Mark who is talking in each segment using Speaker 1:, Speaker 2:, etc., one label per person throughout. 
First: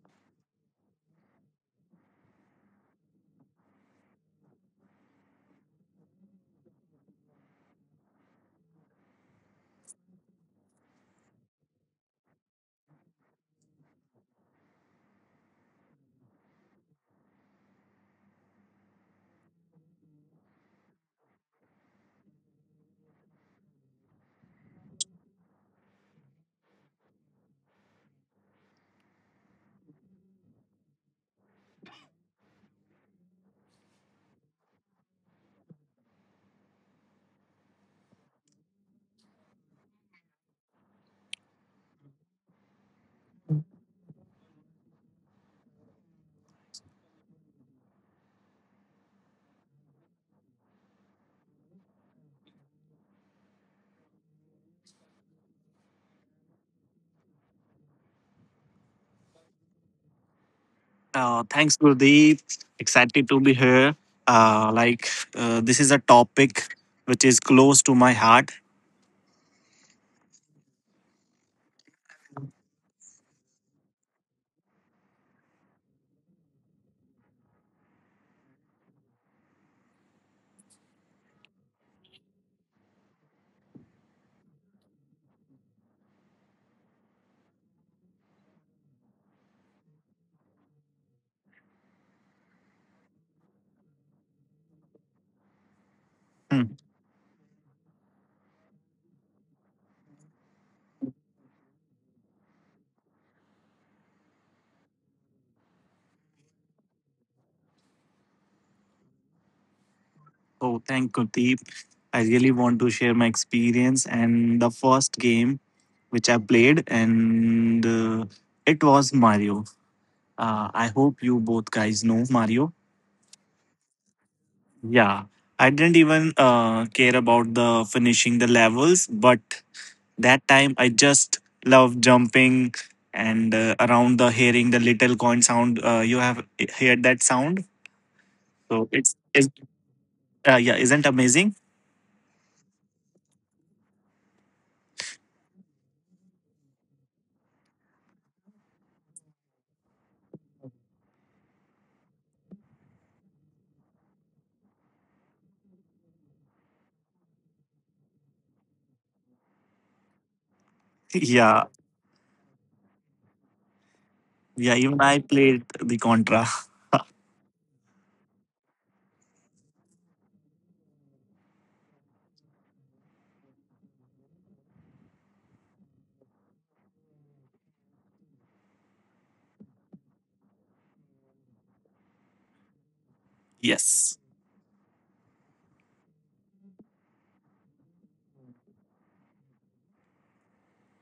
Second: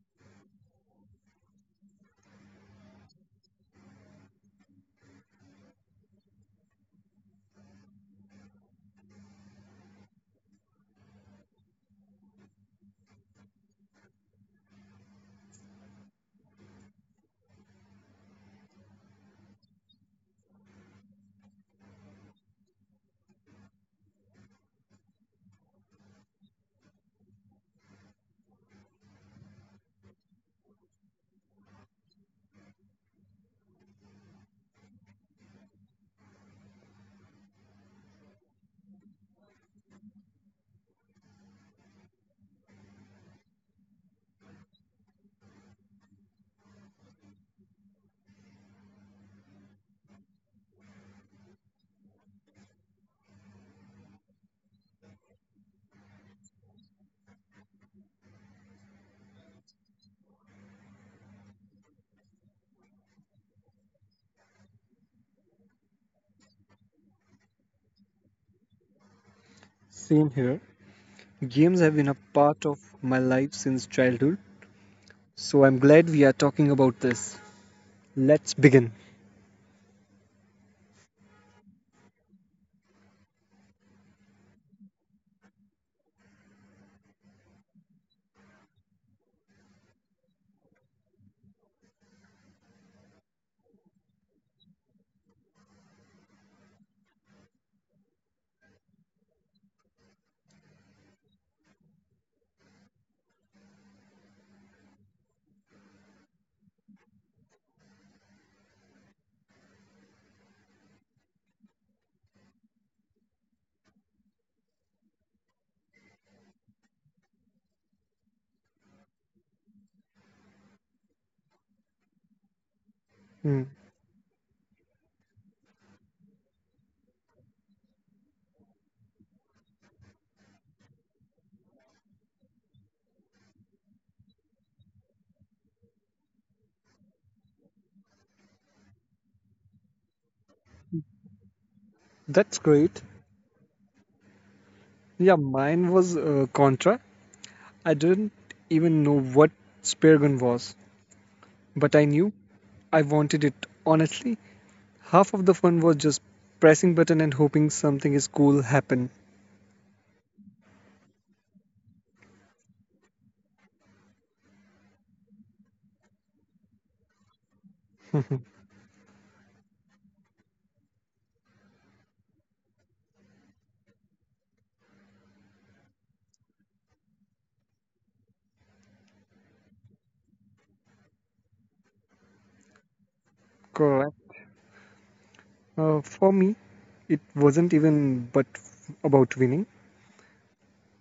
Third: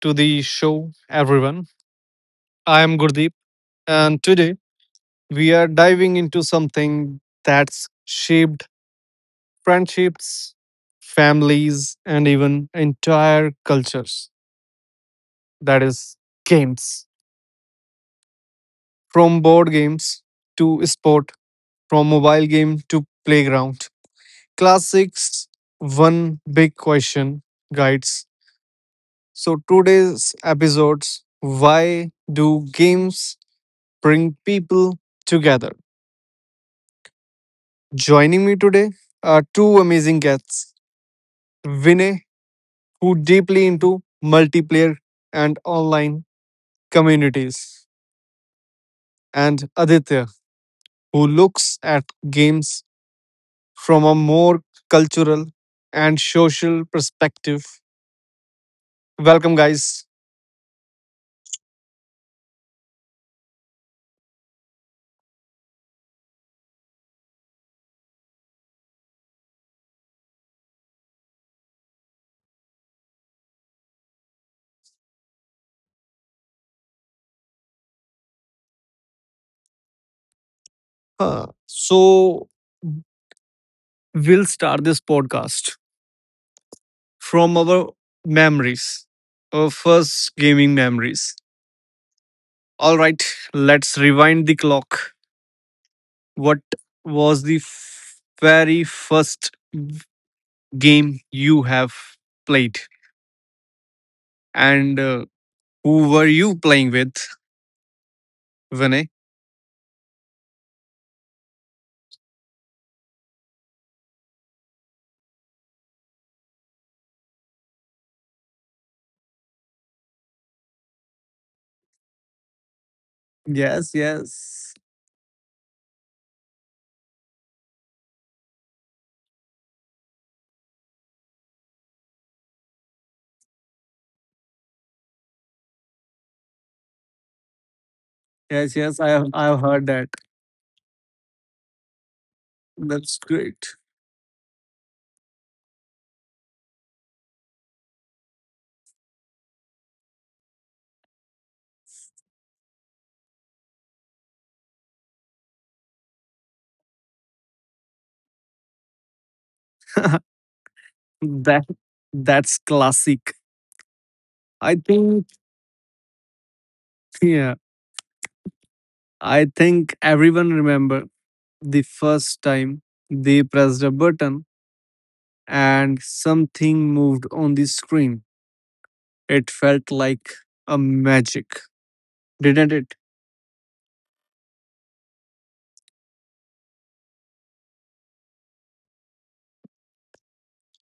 Speaker 1: to the show, everyone. I am Gurdeep, and today we are diving into something that's shaped friendships, families, and even entire cultures that is, games. From board games to sport, from mobile game to playground. Classics, one big question guides. So, today's episodes why do games bring people together. Joining me today are two amazing guests Vinay, who deeply into multiplayer and online communities, and Aditya, who looks at games from a more cultural and social perspective. Welcome, guys.
Speaker 2: Thanks, Gurdeep. Excited to be here. Uh, like, this is a topic which is close to my heart.
Speaker 3: Same here. Games have been a part of my life since childhood, so I'm glad we are talking about this. Let's begin.
Speaker 1: Uh, so, we'll start this podcast from our memories, our first gaming memories. All right, let's rewind the clock. What
Speaker 2: Hmm.
Speaker 1: was the very first game you have played, and who were you playing with, Vinay?
Speaker 2: So, thank Gurdeep. I really want to share my experience and the first game which I played, and it was Mario. I hope you both guys know Mario.
Speaker 3: Hmm.
Speaker 1: Yes, yes,
Speaker 2: Yeah. I didn't even care about the finishing the levels, but that time I just love jumping and around the hearing the little coin sound. You have heard that sound,
Speaker 1: yes,
Speaker 2: so
Speaker 1: yes. I
Speaker 2: it's,
Speaker 1: have
Speaker 2: it's
Speaker 1: I have heard that.
Speaker 2: uh, yeah, isn't amazing?
Speaker 3: That's great.
Speaker 1: That's great.
Speaker 3: Yeah, mine was Contra. I didn't even know what Spear Gun was, but I knew I wanted it honestly. Half of the fun was just pressing button and hoping something is cool happen.
Speaker 2: Yeah,
Speaker 1: that that's classic.
Speaker 2: yeah.
Speaker 1: I
Speaker 2: Even I
Speaker 1: think
Speaker 2: played the contra.
Speaker 1: yeah. I think everyone remember the first time they pressed a button and something moved on the screen. It felt like a magic, didn't it?
Speaker 3: Correct.
Speaker 2: Yes.
Speaker 3: For me, it wasn't even but about winning.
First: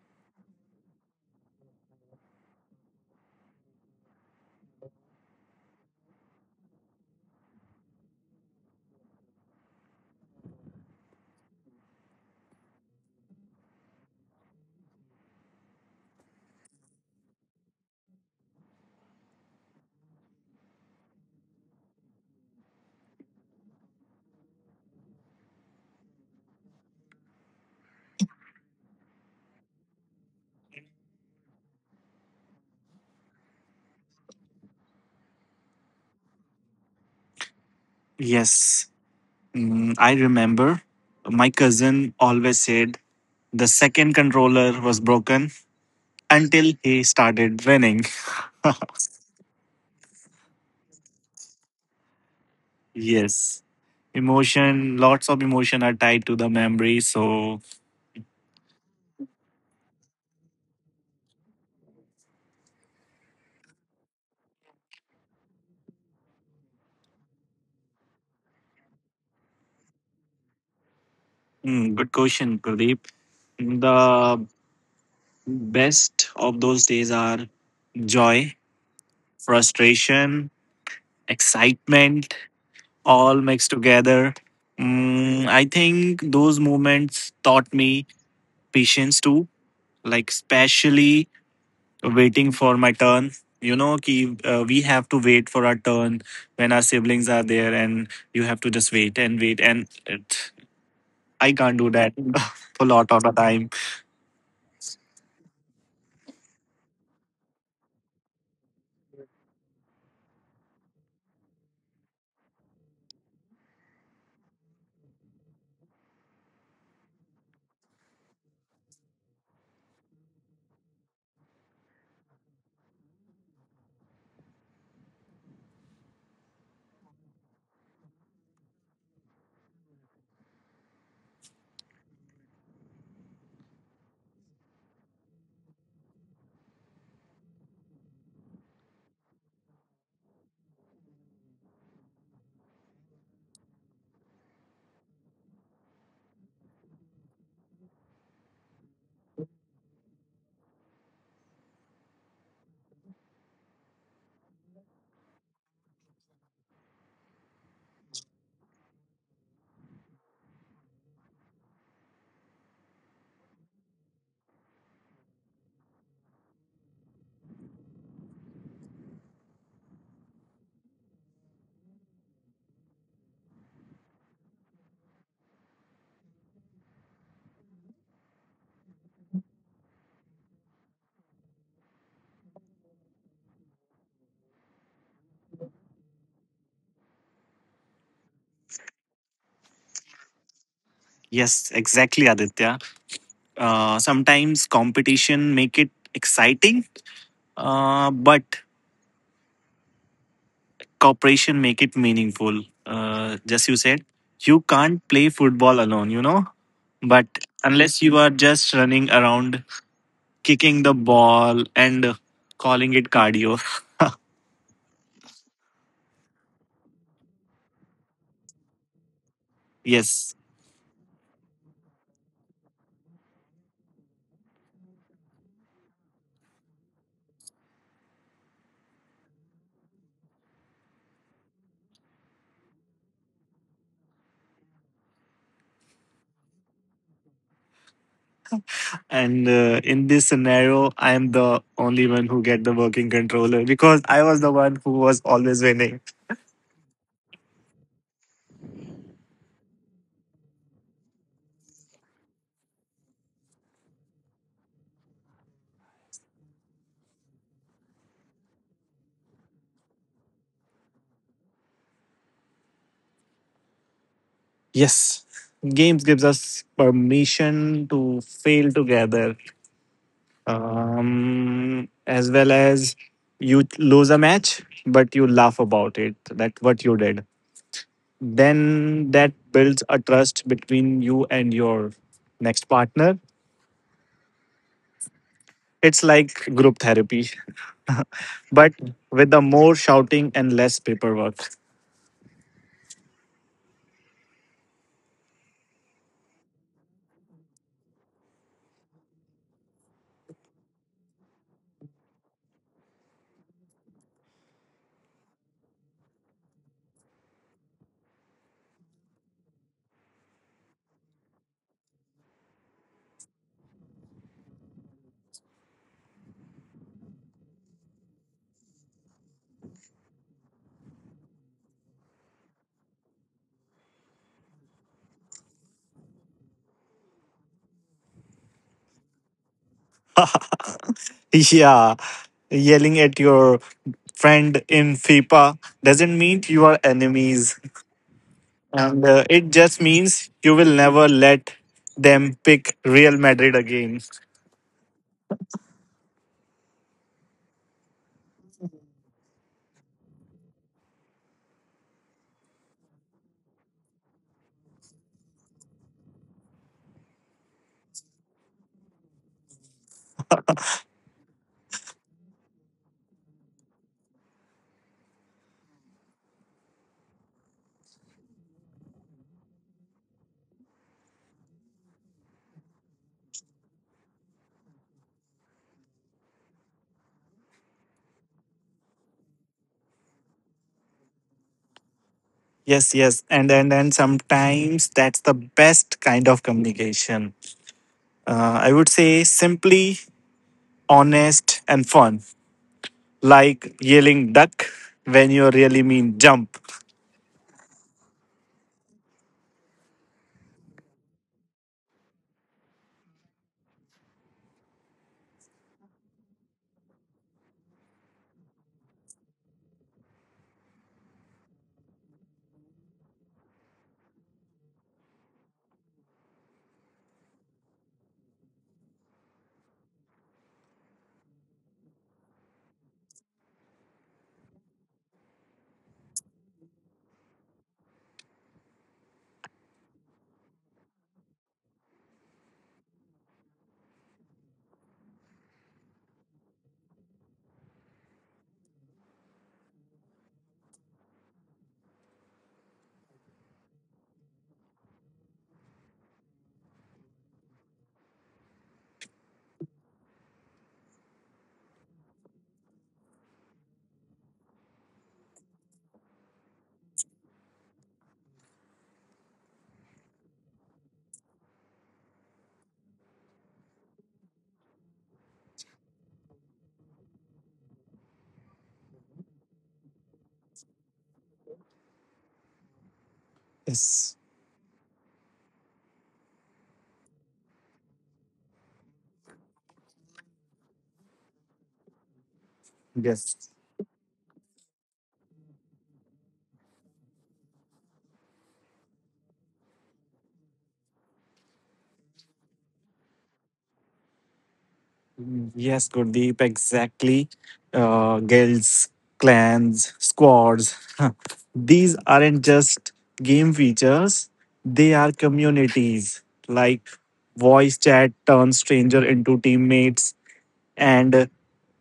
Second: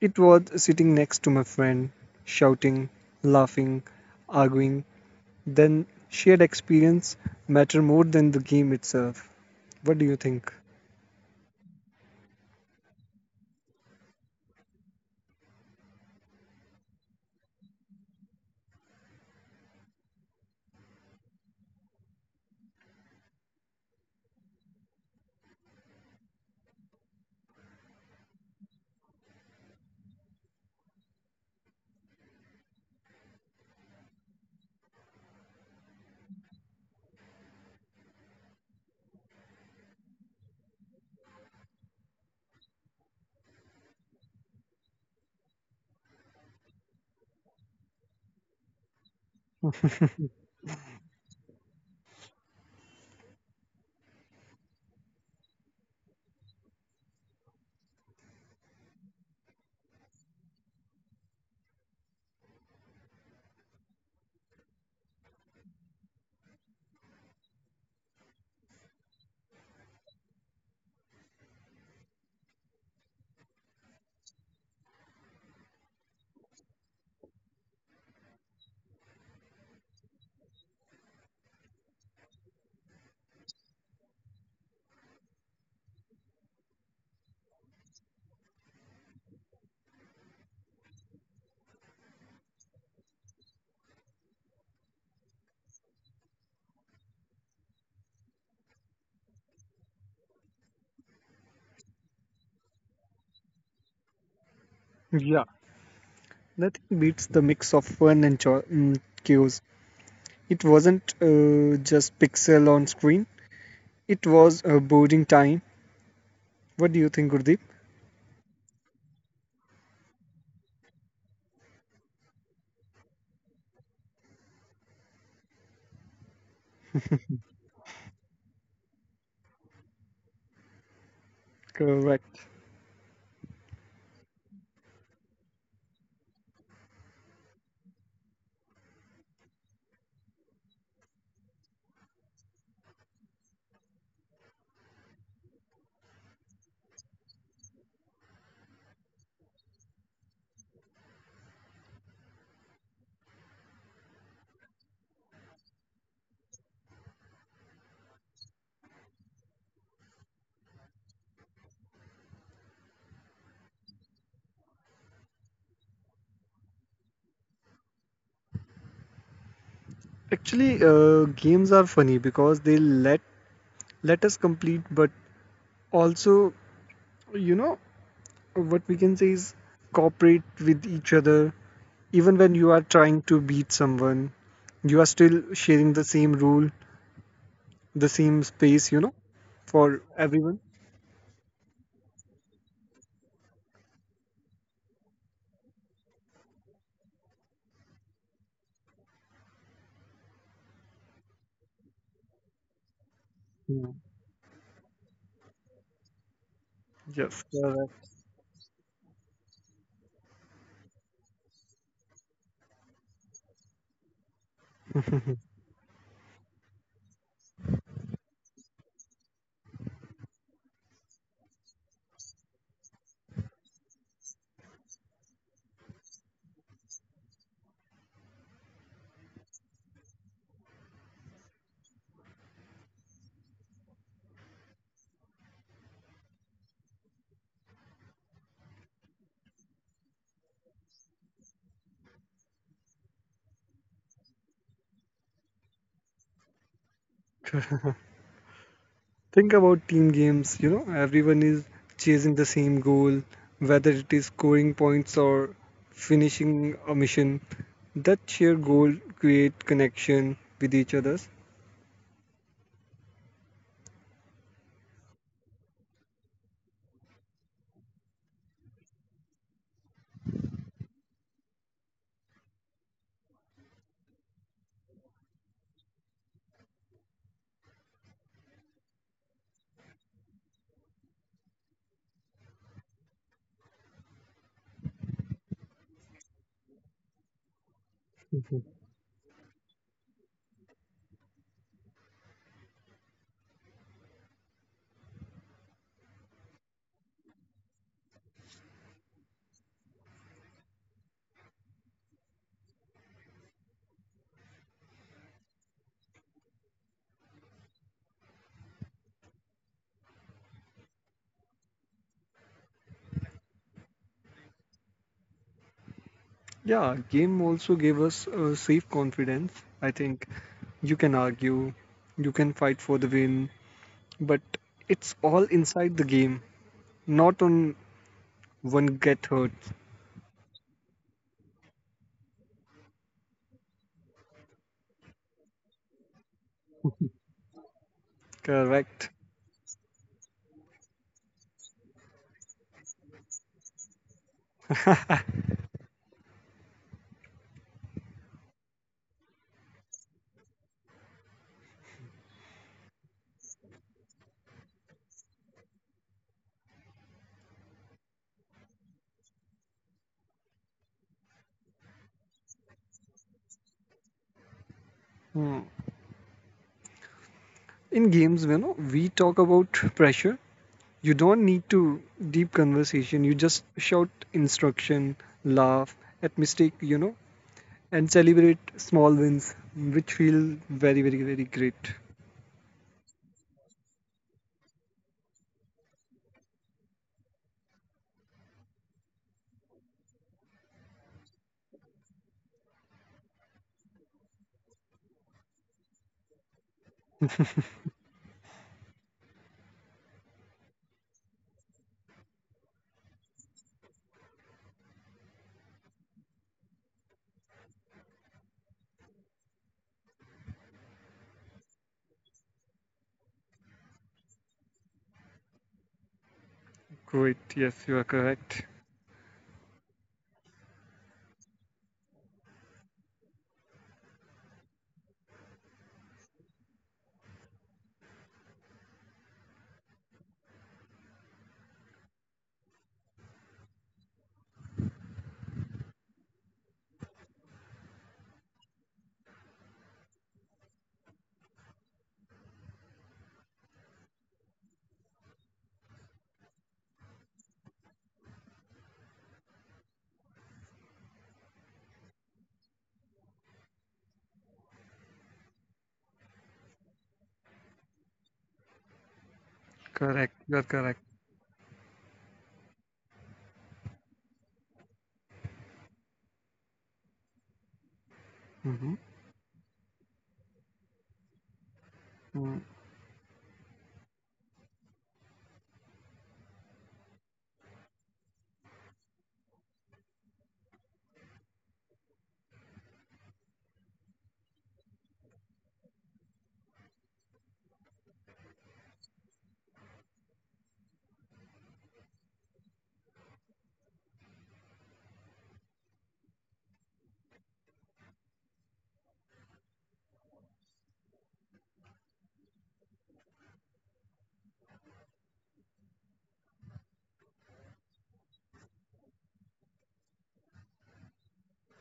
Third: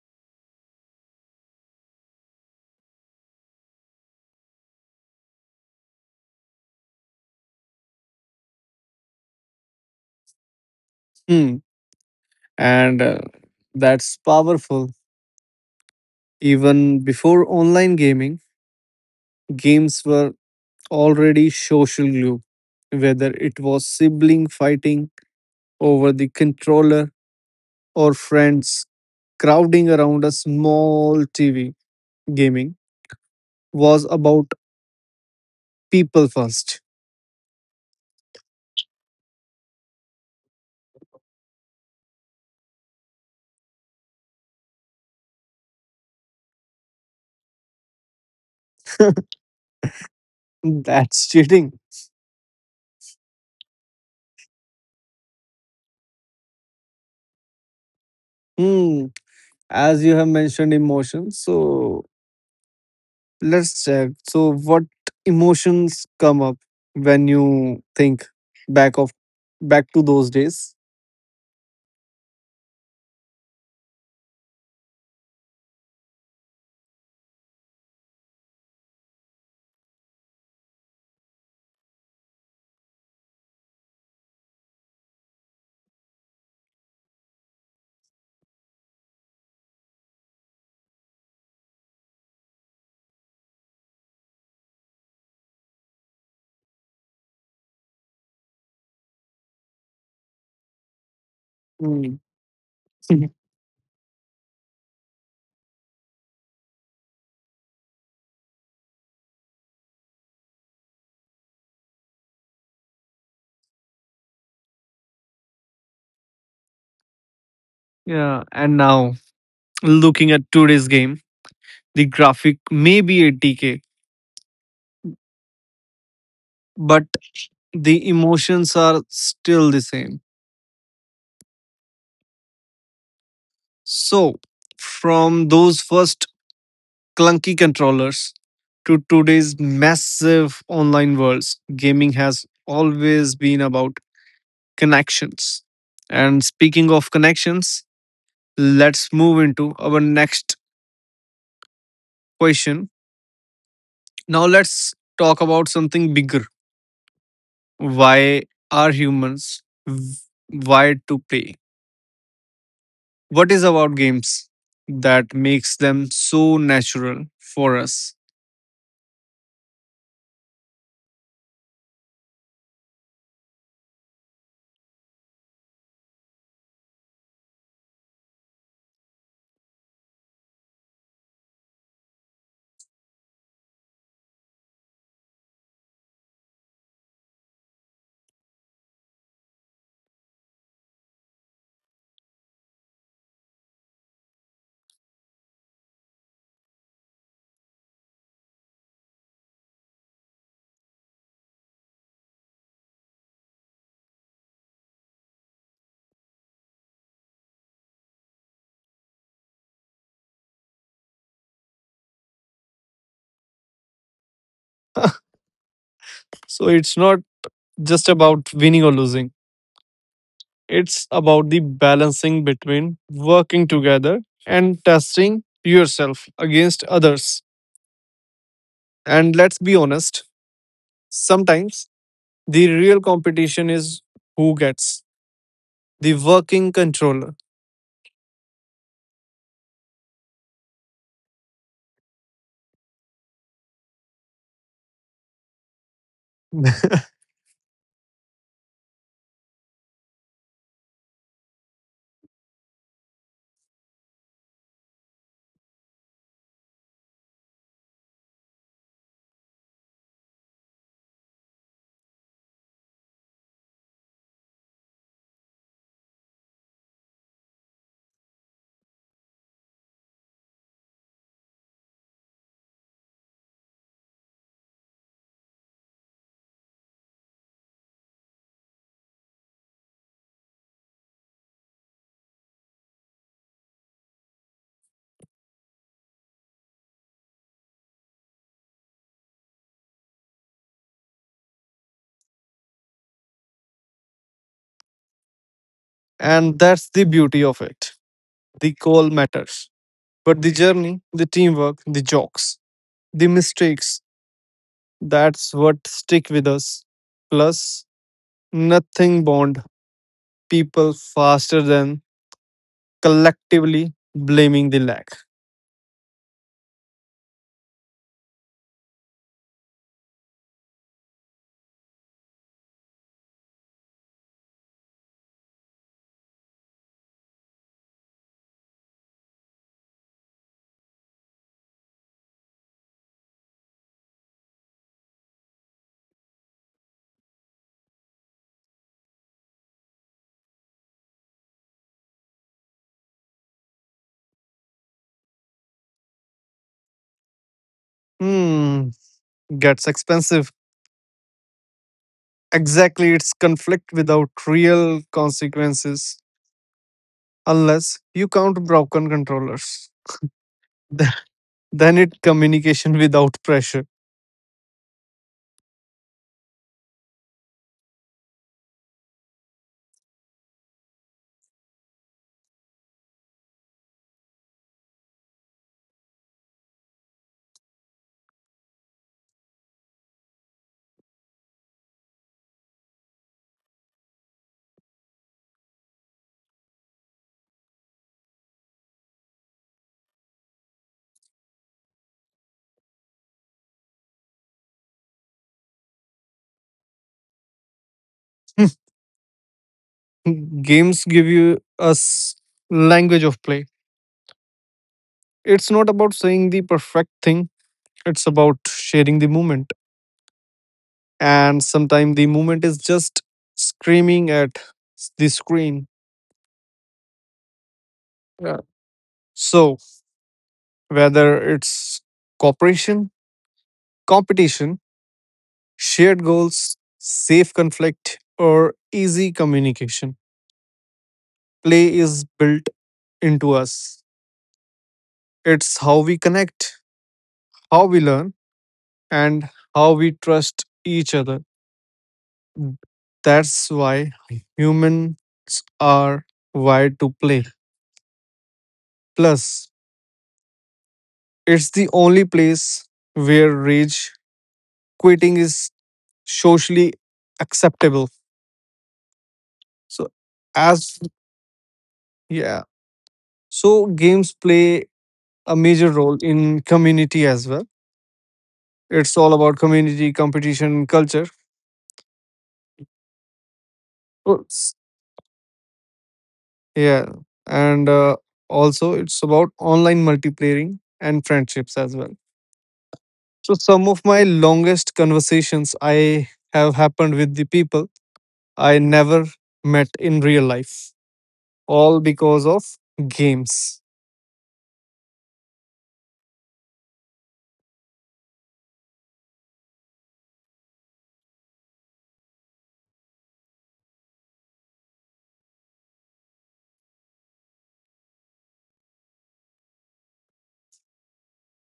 Speaker 3: It was sitting next to my friend, shouting, laughing, arguing. Then shared experience matter more than the game itself. What do you think?
Speaker 1: Hmm, and That's powerful. Even before online gaming, games were already social glue, whether it was sibling fighting over the controller or friends crowding around a small TV. Gaming was about people first.
Speaker 2: Yes. Mm, I remember my cousin always said the second controller was broken until he started running.
Speaker 1: That's cheating.
Speaker 2: Yes. Emotion, lots of emotion are tied to the memory. So,
Speaker 1: Hmm. As you have mentioned emotions, so let's check. So, what emotions come up when you think back of back to those days?
Speaker 2: mm, good question, Kuldeep. The best of those days are joy, frustration, excitement, all mixed together. Mm, I think those moments taught me patience too, like, especially waiting for my turn. You know, ki, we have to wait for our turn when our siblings are there, and you have to just wait and wait. And it, I can't do that
Speaker 1: Mm.
Speaker 2: a lot of the time.
Speaker 3: Yeah, nothing beats the mix of fun and chaos. It wasn't just pixel on screen. It was a boring time. What do you think, Gurdeep?
Speaker 1: Yeah, and now looking at today's game, the graphic may be 80K, but the emotions are still the same.
Speaker 3: Correct.
Speaker 1: So, from those first clunky controllers to today's massive online worlds, gaming has always been about connections. And speaking of connections, let's move into our next question. Now, let's talk about something bigger. Why are humans wired to play? What is about games that makes them so natural for us?
Speaker 3: Actually, games are funny because they let us complete, but also, you know, what we can say is cooperate with each other. Even when you are trying to beat someone, you are still sharing the same rule, the same space, you know, for everyone.
Speaker 2: Yes, exactly, Aditya. Sometimes competition make it exciting, but cooperation make it meaningful. Just you
Speaker 3: Yeah.
Speaker 2: said, you can't play football alone, you know. But
Speaker 3: Yes, correct.
Speaker 2: unless you are just running around, kicking the ball and calling it cardio,
Speaker 1: So, it's not just about winning or losing,
Speaker 2: yes.
Speaker 1: it's about the balancing between working together and testing yourself against others. And let's be honest, sometimes the real competition is who gets the working controller,
Speaker 2: And in this scenario, I am the only one who get the working controller because I was the one who was always winning.
Speaker 3: Think about team games, you know, everyone is chasing the same goal, whether it is scoring points or finishing a mission. That shared goal create connection with each others.
Speaker 2: Yes, games gives us permission to fail together as well as you lose a match but you laugh about it that what you did, then that builds a trust between you and your next partner. It's like group therapy, but with the more shouting and less paperwork.
Speaker 1: and that's the beauty of it. The goal matters, but the journey, the teamwork, the jokes, the mistakes that's what stick with us. Plus, nothing bond people faster than collectively blaming the lack.
Speaker 3: Yeah, game also gave us a safe confidence. I think you can argue, you can fight for the win, but it's all inside the game, not on one get hurt.
Speaker 2: Yeah, yelling at your friend in fifa doesn't mean you are enemies, and
Speaker 3: Correct.
Speaker 2: uh, it just means you will never let them pick real madrid again.
Speaker 1: Hmm, gets expensive. Exactly, it's conflict without real consequences unless you count broken controllers. Th- Then it communication without pressure.
Speaker 3: Hmm. In games, you know, we talk about pressure. You don't need to deep conversation. You just shout instruction, laugh at mistake, you know, and celebrate small wins, which feel very, very, very great.
Speaker 2: Yes, yes, and sometimes that's the best kind of communication. I would say simply honest and fun, like yelling duck when you really mean jump.
Speaker 1: Games give you us language of play. It's not about saying the perfect thing. It's about sharing the moment. And sometimes the moment is just screaming at the screen.
Speaker 3: Great. Yes, you are
Speaker 1: Yeah.
Speaker 3: correct.
Speaker 1: So whether it's cooperation, competition, shared goals, safe conflict, or easy communication, play is built into us. It's how we connect, how we learn, and how we trust each other. That's why humans are wired to play. Plus, it's the only place where rage quitting is socially acceptable. So,
Speaker 3: Correct. You're correct.
Speaker 1: as yeah, games play a major role in community as well.
Speaker 3: Hmm.
Speaker 1: It's all about community, competition, culture.
Speaker 3: Mm.
Speaker 2: Yes,
Speaker 1: So Yeah, and also it's about online multiplaying and friendships as well.
Speaker 2: yes,
Speaker 1: So some of my longest conversations I have happened with the people I never met in real life, all because of games.
Speaker 2: yes, Gurdeep, exactly. Guilds, clans, squads. These aren't just game features; they are communities. Like voice chat turns stranger into teammates and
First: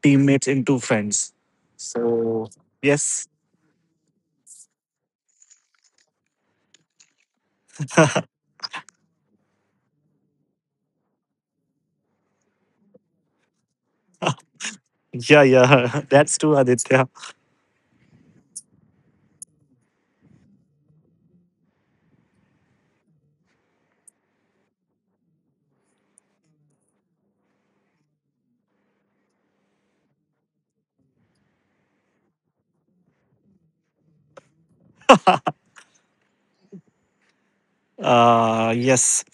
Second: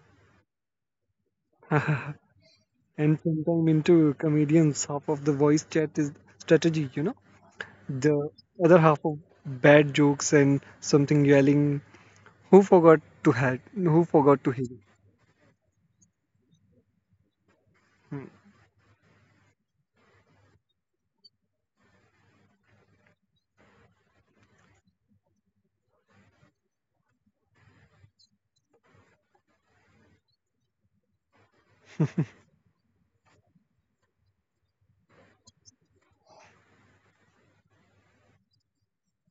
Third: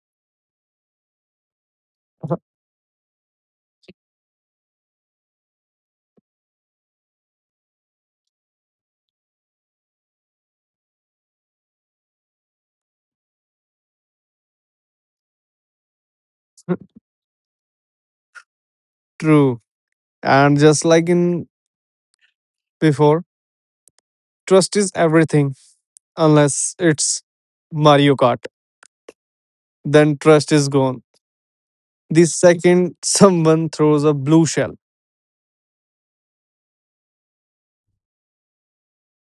Speaker 2: teammates into friends.
Speaker 1: Uh-huh.
Speaker 2: So
Speaker 3: and
Speaker 2: yes,
Speaker 3: sometime into comedians, half of the voice chat is strategy. You know, the other half of bad jokes and something yelling. Who forgot to help? Who forgot to heal?
Speaker 2: yeah, that's true, Aditya.
Speaker 3: Mm.
Speaker 1: True. And just like in before, trust is everything unless it's Mario Kart. Then trust is gone. The second someone throws a blue shell.
Speaker 2: Yes,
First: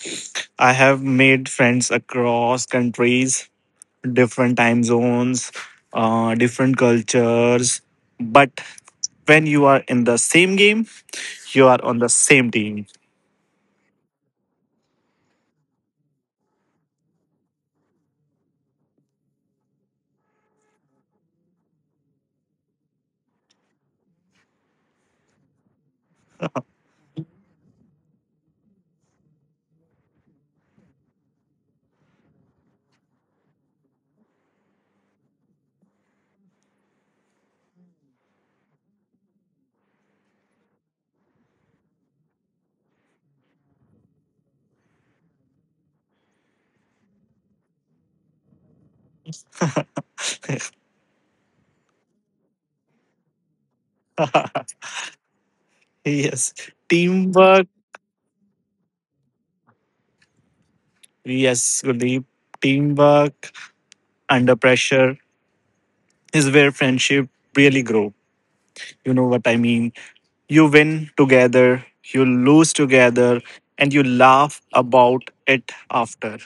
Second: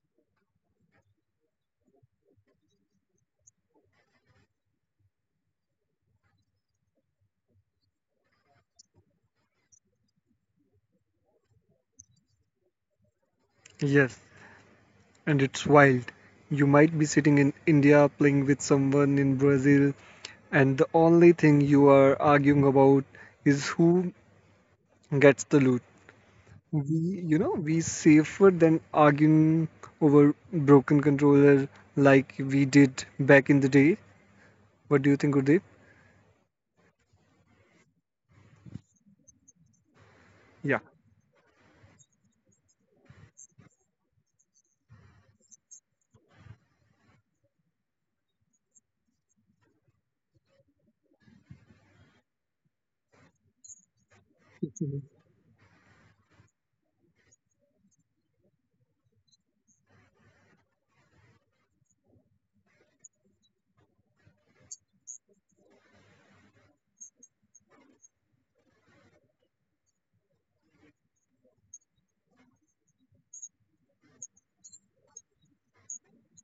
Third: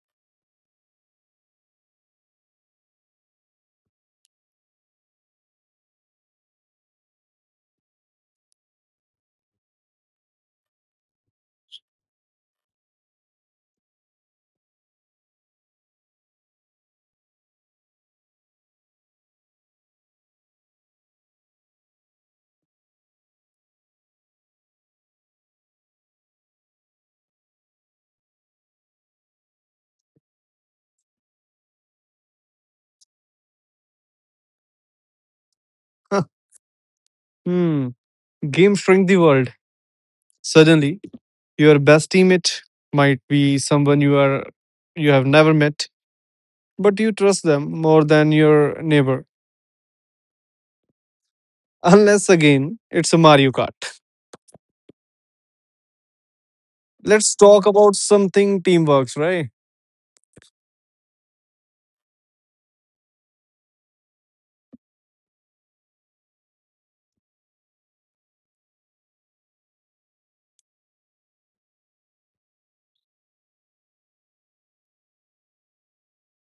Speaker 2: I have made friends across countries, different time zones, different cultures. But when you are in the same game, you are on the same team.
Speaker 3: Yes, and it's wild. You might be sitting in India playing with someone in Brazil, and the only thing you are arguing about is who gets the loot. We, you know, we safer than arguing over broken controller like we did back in the day. What do you think, Gurdeep?
Speaker 1: Hmm. Game shrink the world.
Speaker 3: Yeah.
Speaker 1: Suddenly, your best teammate might be someone you are you have never met, but you trust them more than your neighbor. Unless again, it's a Mario Kart.
Speaker 3: Mhm.
Speaker 2: Yes,
Speaker 1: Let's talk
Speaker 2: teamwork.
Speaker 1: about something teamworks, right?
Speaker 2: Yes, Guldeep, teamwork under pressure is where friendship really grow. You know what I mean? You win together, you lose together, and you laugh about it after.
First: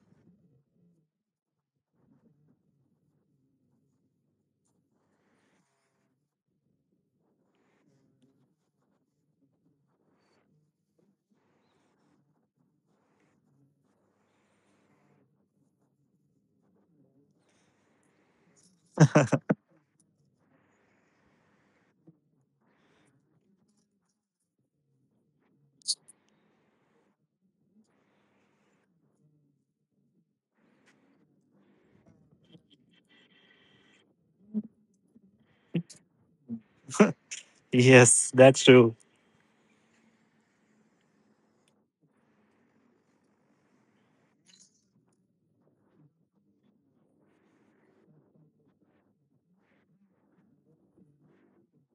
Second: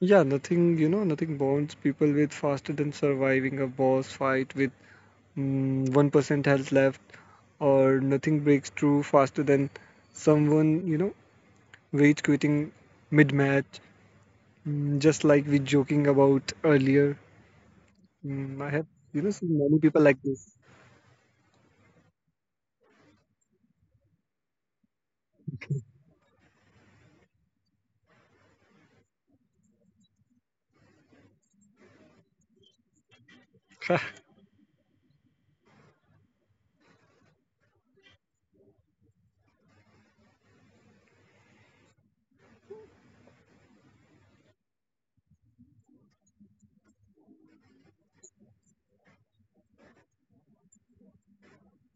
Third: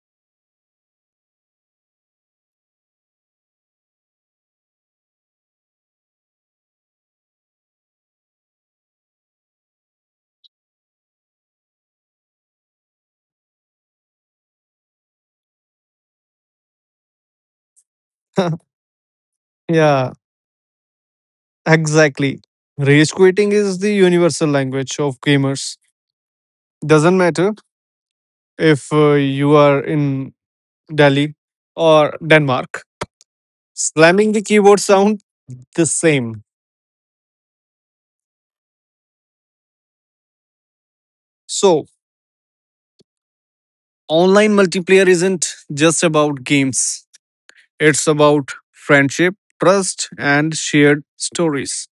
Speaker 3: Yeah, nothing, you know, nothing bonds people with faster than surviving a boss fight with 1% health left, or nothing breaks through faster than someone, you know, rage quitting mid-match, just like we joking about earlier. I have, you know, seen many people
Speaker 1: Yeah,
Speaker 3: like this.
Speaker 1: exactly. Rage quitting is the universal language of gamers. Doesn't matter if you are in Delhi or Denmark. Slamming the keyboard sound the same.
Speaker 2: Yes, that's true.
Speaker 1: So, online multiplayer isn't just about games, it's about friendship, trust, and shared stories.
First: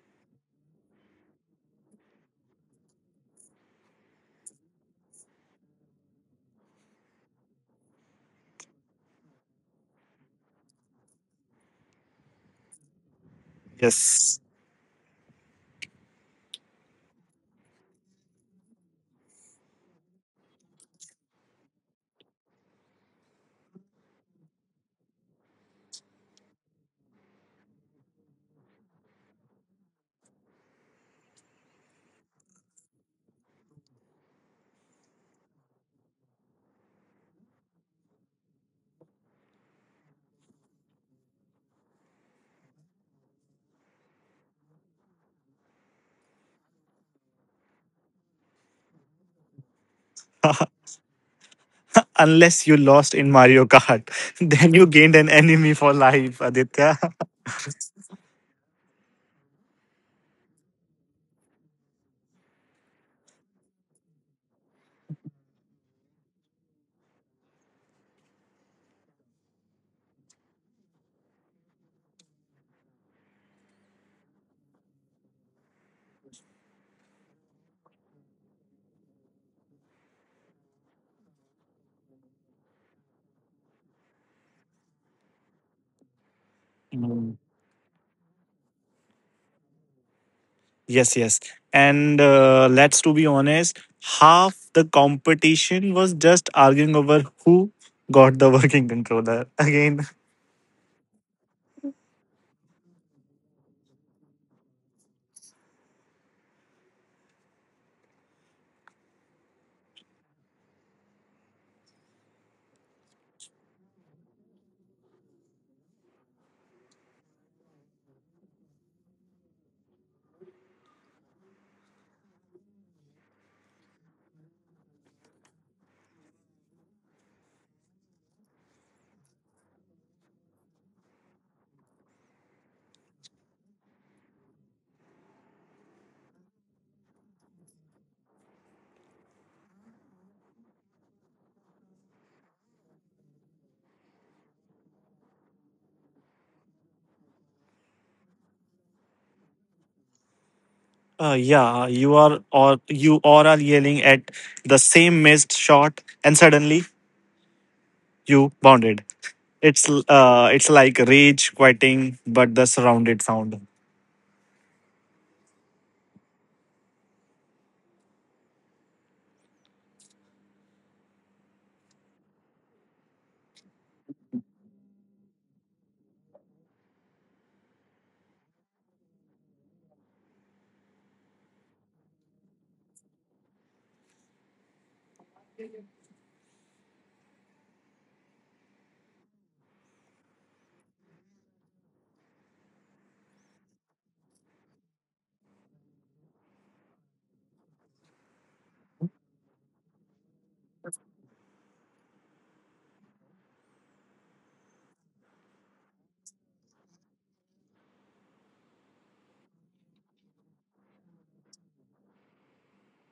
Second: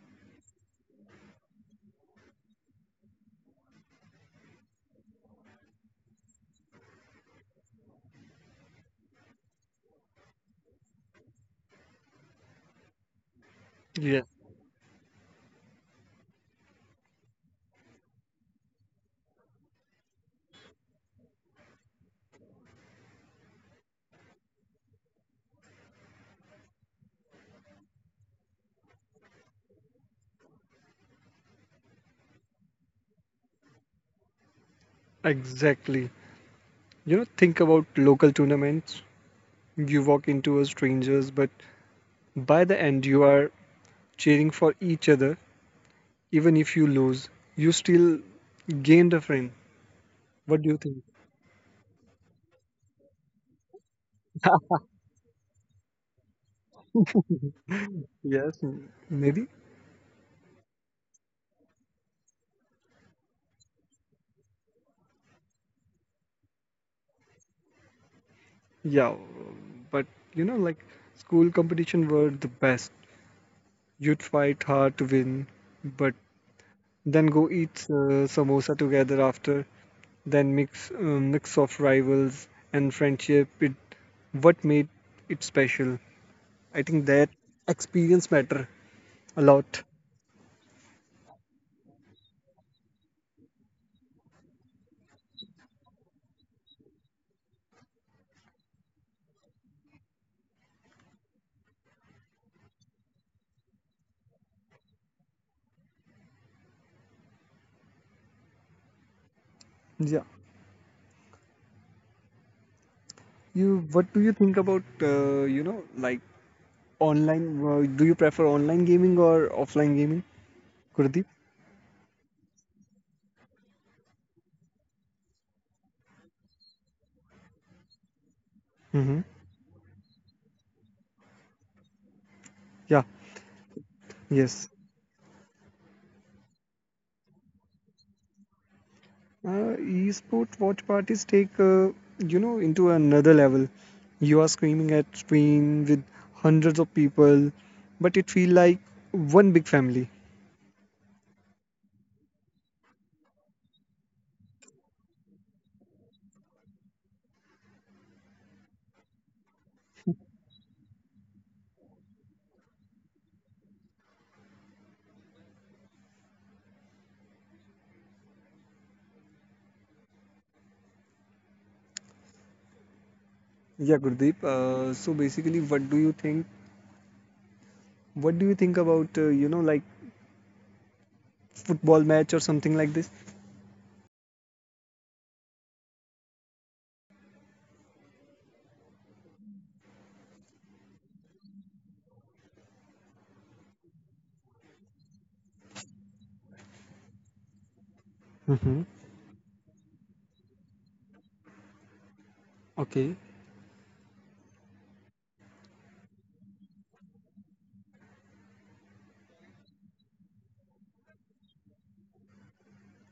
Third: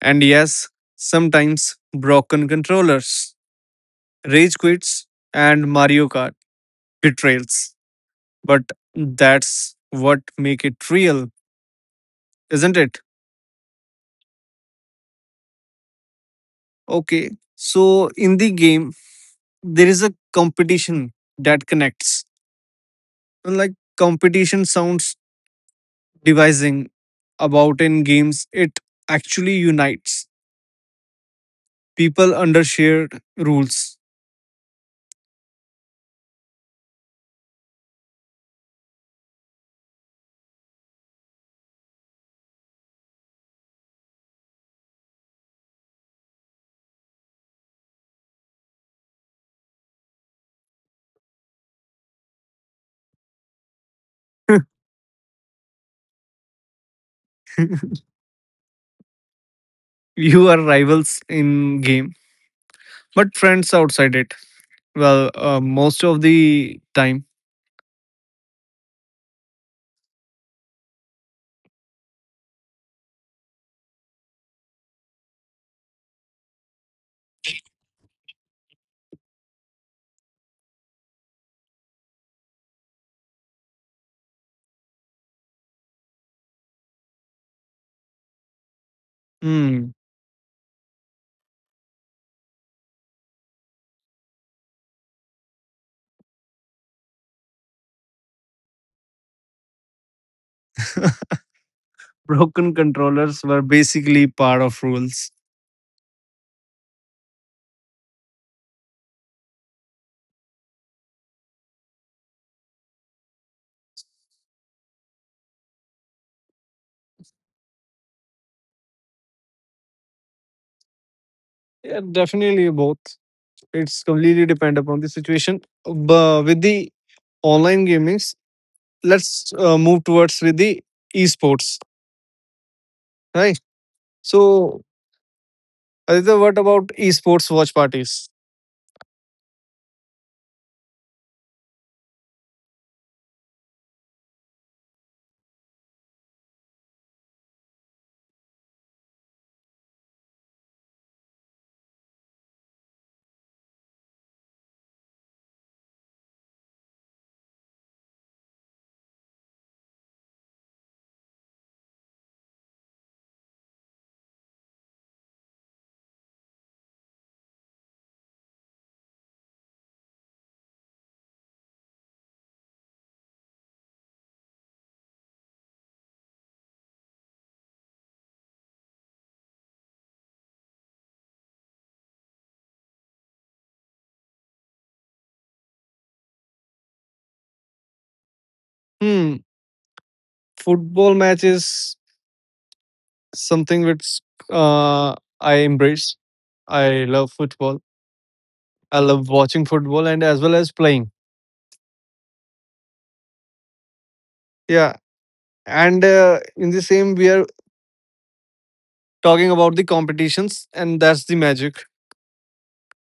Speaker 1: And yes, sometimes broken controllers, rage quits, and Mario Kart betrayals. But that's what make it real, isn't it?
Speaker 3: Yeah.
Speaker 2: Yes.
Speaker 1: Okay. So in the game, there is a competition that connects. Like competition sounds devising about in games, it actually unites people under shared rules.
Speaker 3: Exactly. You know, think about local tournaments. You walk into a stranger's, but by the end, you are cheering for each other. Even if you lose, you still gained a friend. What do you think?
Speaker 2: Unless you lost in Mario Kart, then you gained an enemy for life, Aditya.
Speaker 3: Yes, maybe.
Speaker 1: You are rivals in game, but friends outside it. Well, most of the time,
Speaker 3: Yeah, but you know, like school competition were the best. You'd fight hard to win, but then go eat samosa together after. Then mix of rivals and friendship. It what made it special. I think that
Speaker 2: Mm.
Speaker 3: experience matter a lot.
Speaker 1: hmm.
Speaker 2: Yes, yes. And let's to be honest, half the competition was just arguing over who got the working controller. Again,
Speaker 1: Broken controllers were basically part of rules.
Speaker 3: Yeah. You what do you think about you know like online? Do you prefer online gaming or offline gaming, Gurdeep?
Speaker 1: Yeah, definitely both. It's completely depend upon the situation. But with the online gaming
Speaker 3: Mm-hmm.
Speaker 1: let's move towards with the esports,
Speaker 3: Yeah.
Speaker 1: right?
Speaker 3: Yes.
Speaker 1: So, Aditya, what about esports watch parties?
Speaker 3: Esport watch parties take you know into another level. You are screaming at screen with hundreds of people, but it feel like one big family.
Speaker 2: Yeah, you are or you or are yelling at the same missed shot, and suddenly you bounded. It's like rage quitting, but the surrounded sound.
Speaker 3: Yeah, Gurdeep. So basically, what do you think? What do you think about you know like football match or something like this.
Speaker 1: Hmm, football matches something which uh, I embrace. I love football.
Speaker 3: Mm-hmm.
Speaker 1: I love watching football and as well as playing.
Speaker 3: Okay.
Speaker 1: Yeah, and in the same, we are talking about the competitions, and that's the magic.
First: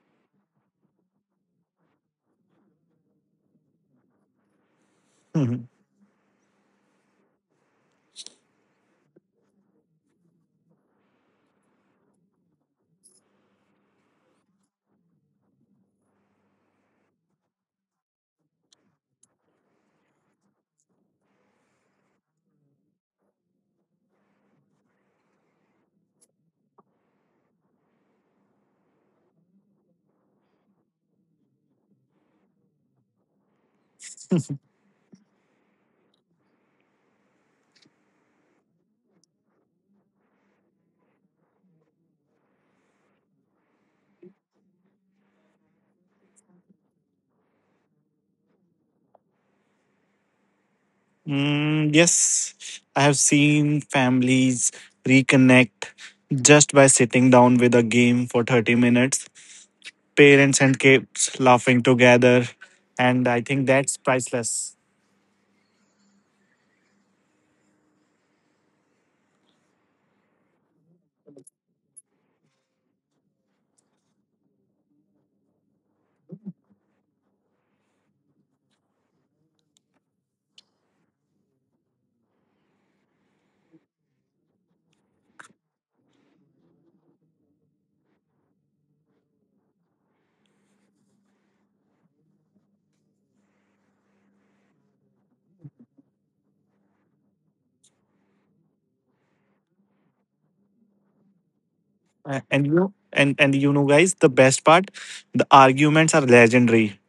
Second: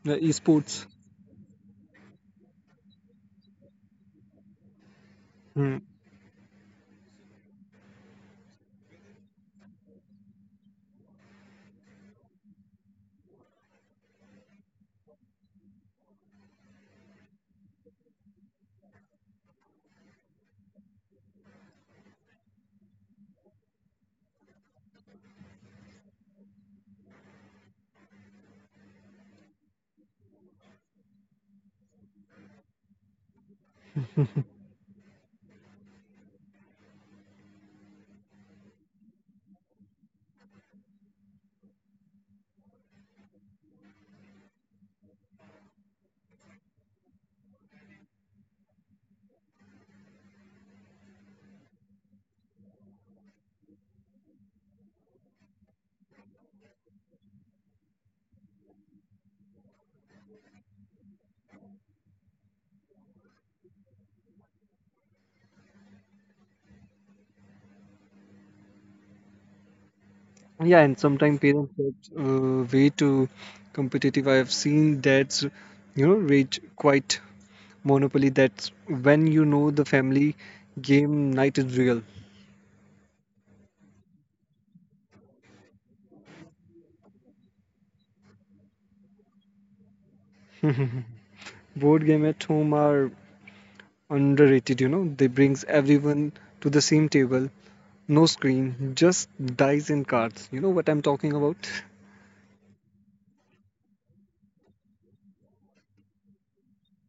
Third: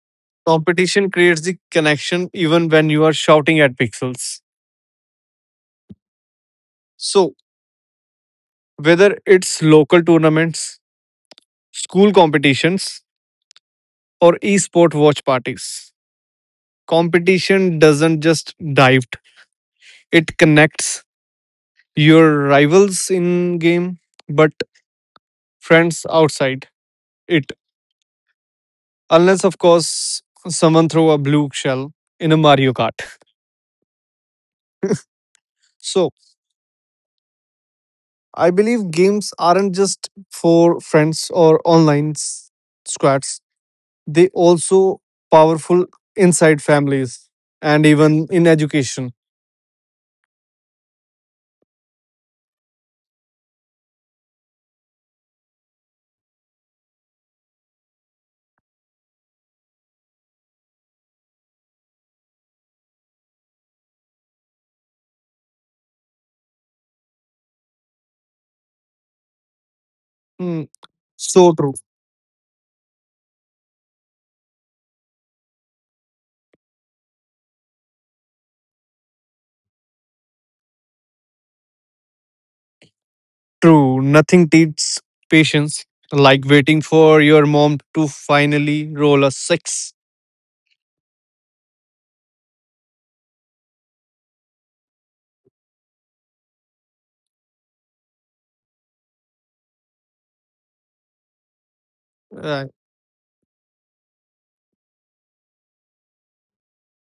Speaker 3: The esports.
Speaker 1: Competition creates the connection even when you are shouting at pixels.
Speaker 2: Mhm.
Speaker 3: Mm.
Speaker 1: So, whether it's local tournaments school competitions, or esport watch parties. Competition doesn't just dive, it connects your rivals in game, but friends outside it. Unless, of course, someone throw a blue shell in a Mario Kart. So, I believe games aren't just for friends or online squads, they also powerful inside families and even in education.
Speaker 2: Mm, yes, I have seen families reconnect just by sitting down with a game for 30 minutes. Parents and kids laughing together, and I think that's priceless.
Speaker 1: Hmm,
Speaker 3: Yeah, and sometimes
Speaker 1: so true.
Speaker 3: parents get way too competitive. I have seen dads, you know, rage quite monopoly. That's when you know the family game night is real.
Speaker 1: True, nothing teaches patience like waiting for your mom to finally roll a six.
Speaker 3: Board game at home are underrated. You know, they brings everyone to the same table. No screen, just dice and cards. You know what I'm talking about?
Speaker 1: Uh,
Speaker 2: And you and you know, guys, the best part, the arguments are legendary,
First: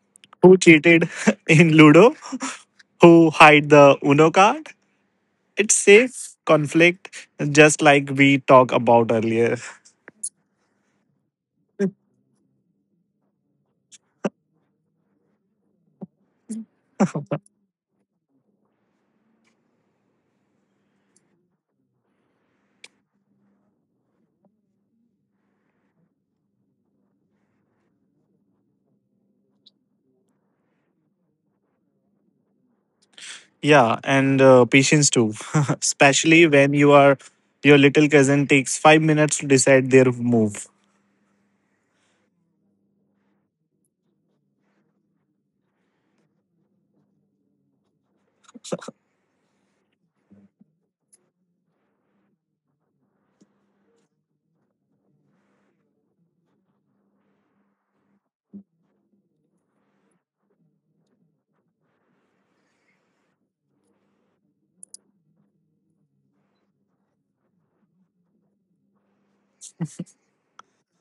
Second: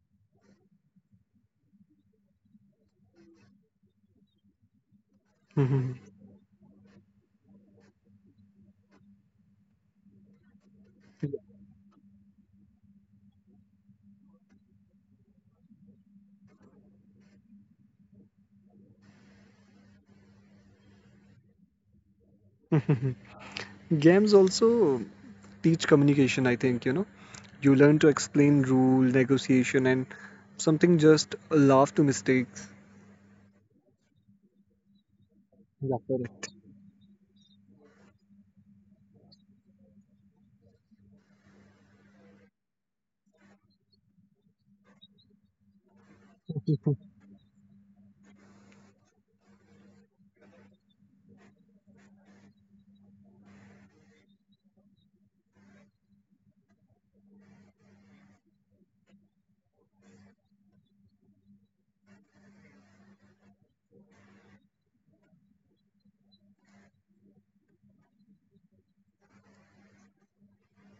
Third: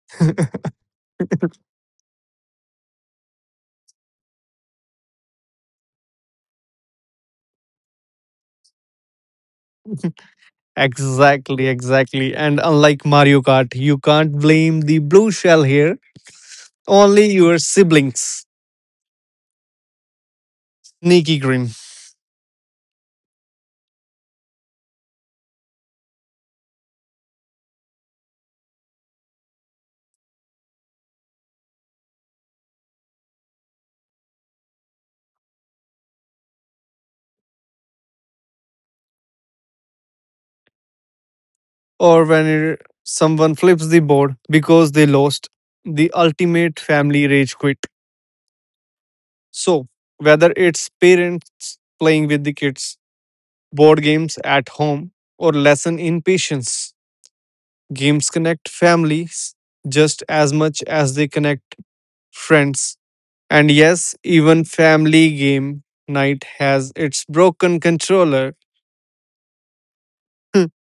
Speaker 2: who cheated in Ludo, who hide the Uno card. It's
Speaker 3: Mm-hmm.
Speaker 2: safe conflict, just like we talked about earlier.
Speaker 1: exactly, exactly. And unlike Mario Kart, you can't blame the blue shell here, only your siblings. Sneaky grin.
Speaker 3: Games also teach communication, I think, you know. You learn to explain rule, negotiation, and something just a laugh to mistakes.
Speaker 2: Yeah, and patience too,
Speaker 3: Yeah,
Speaker 2: especially
Speaker 3: correct.
Speaker 2: when your little cousin takes 5 minutes to decide their move.
Speaker 1: Or when someone flips the board because they lost, the ultimate family rage quit. So, whether it's parents playing with the kids, board games at home, or lesson in patience. Games connect families just as much as they connect friends. And yes, even family game night has its broken controller.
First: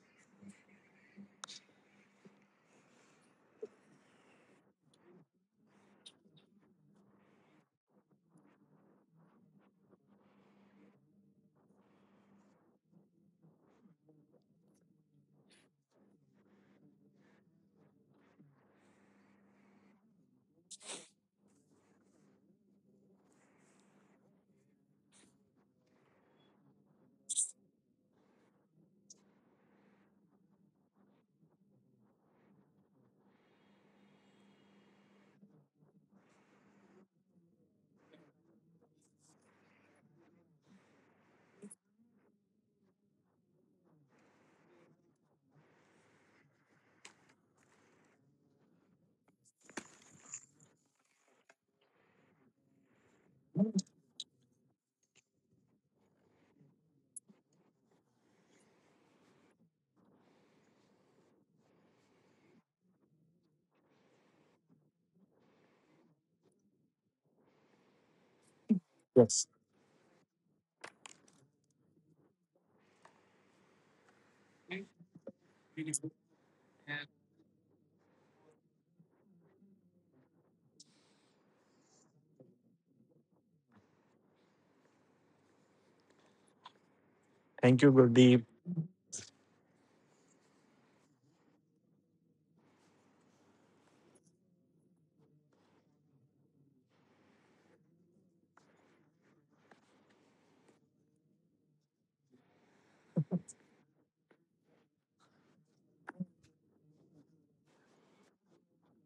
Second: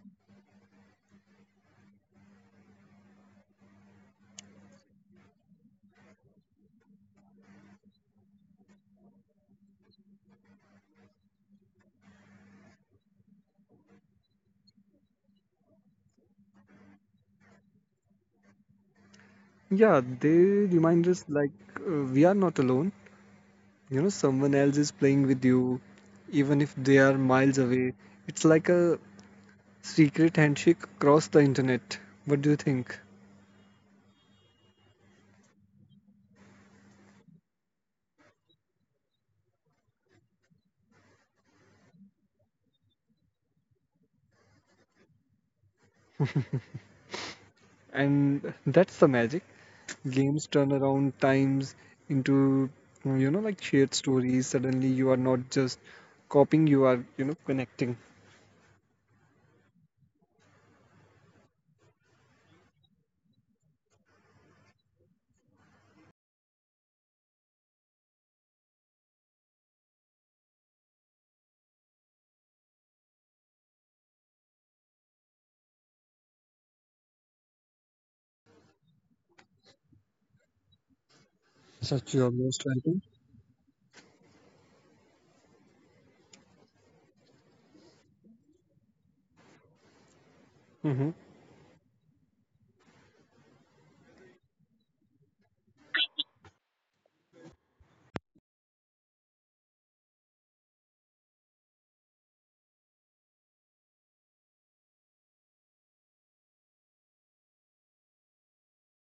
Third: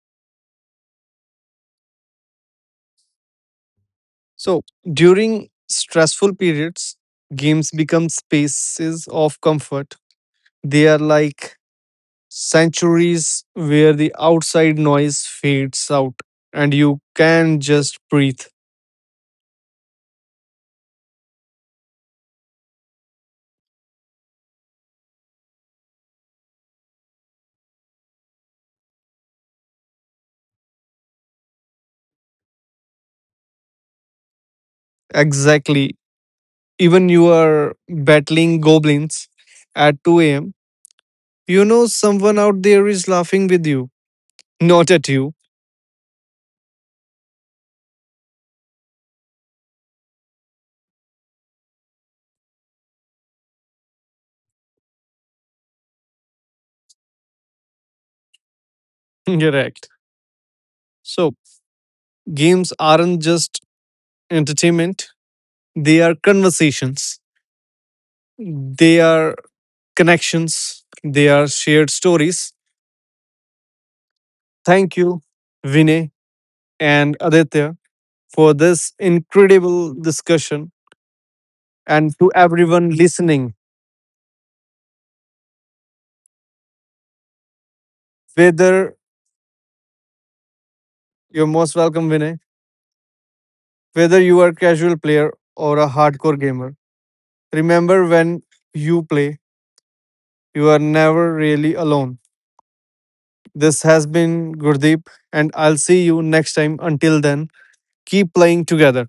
Speaker 1: So during stressful periods, games become spaces of comfort. They are like sanctuaries where the outside noise fades out and you can just breathe.
Speaker 3: Yeah, they remind us like we are not alone. You know, someone else is playing with you, even if they are miles away. It's like a secret handshake across the internet. What do you think?
Speaker 1: Exactly. Even you are battling goblins at 2 a.m. You know, someone out there is laughing with you, not at you.
Speaker 3: And that's the magic. Games turn around times into, you know, like shared stories. Suddenly you are not just copying, you are, you know, connecting.
Speaker 1: Correct. So, games aren't just entertainment, they are conversations, they are
Speaker 2: Yes,
Speaker 1: connections, they are shared stories. Thank you, Vinay and Aditya, for this incredible discussion.
Speaker 3: Such
Speaker 1: And
Speaker 3: you
Speaker 1: to
Speaker 3: almost
Speaker 1: everyone
Speaker 3: right.
Speaker 1: listening,
Speaker 2: thank you, Gurdeep.
Speaker 1: whether
Speaker 3: Hmm.
Speaker 1: you're most welcome, Vinay, whether you are a casual player or a hardcore gamer, remember when you play you are never really alone. This has been Gurdeep, and I'll see you next time. Until then, keep playing together.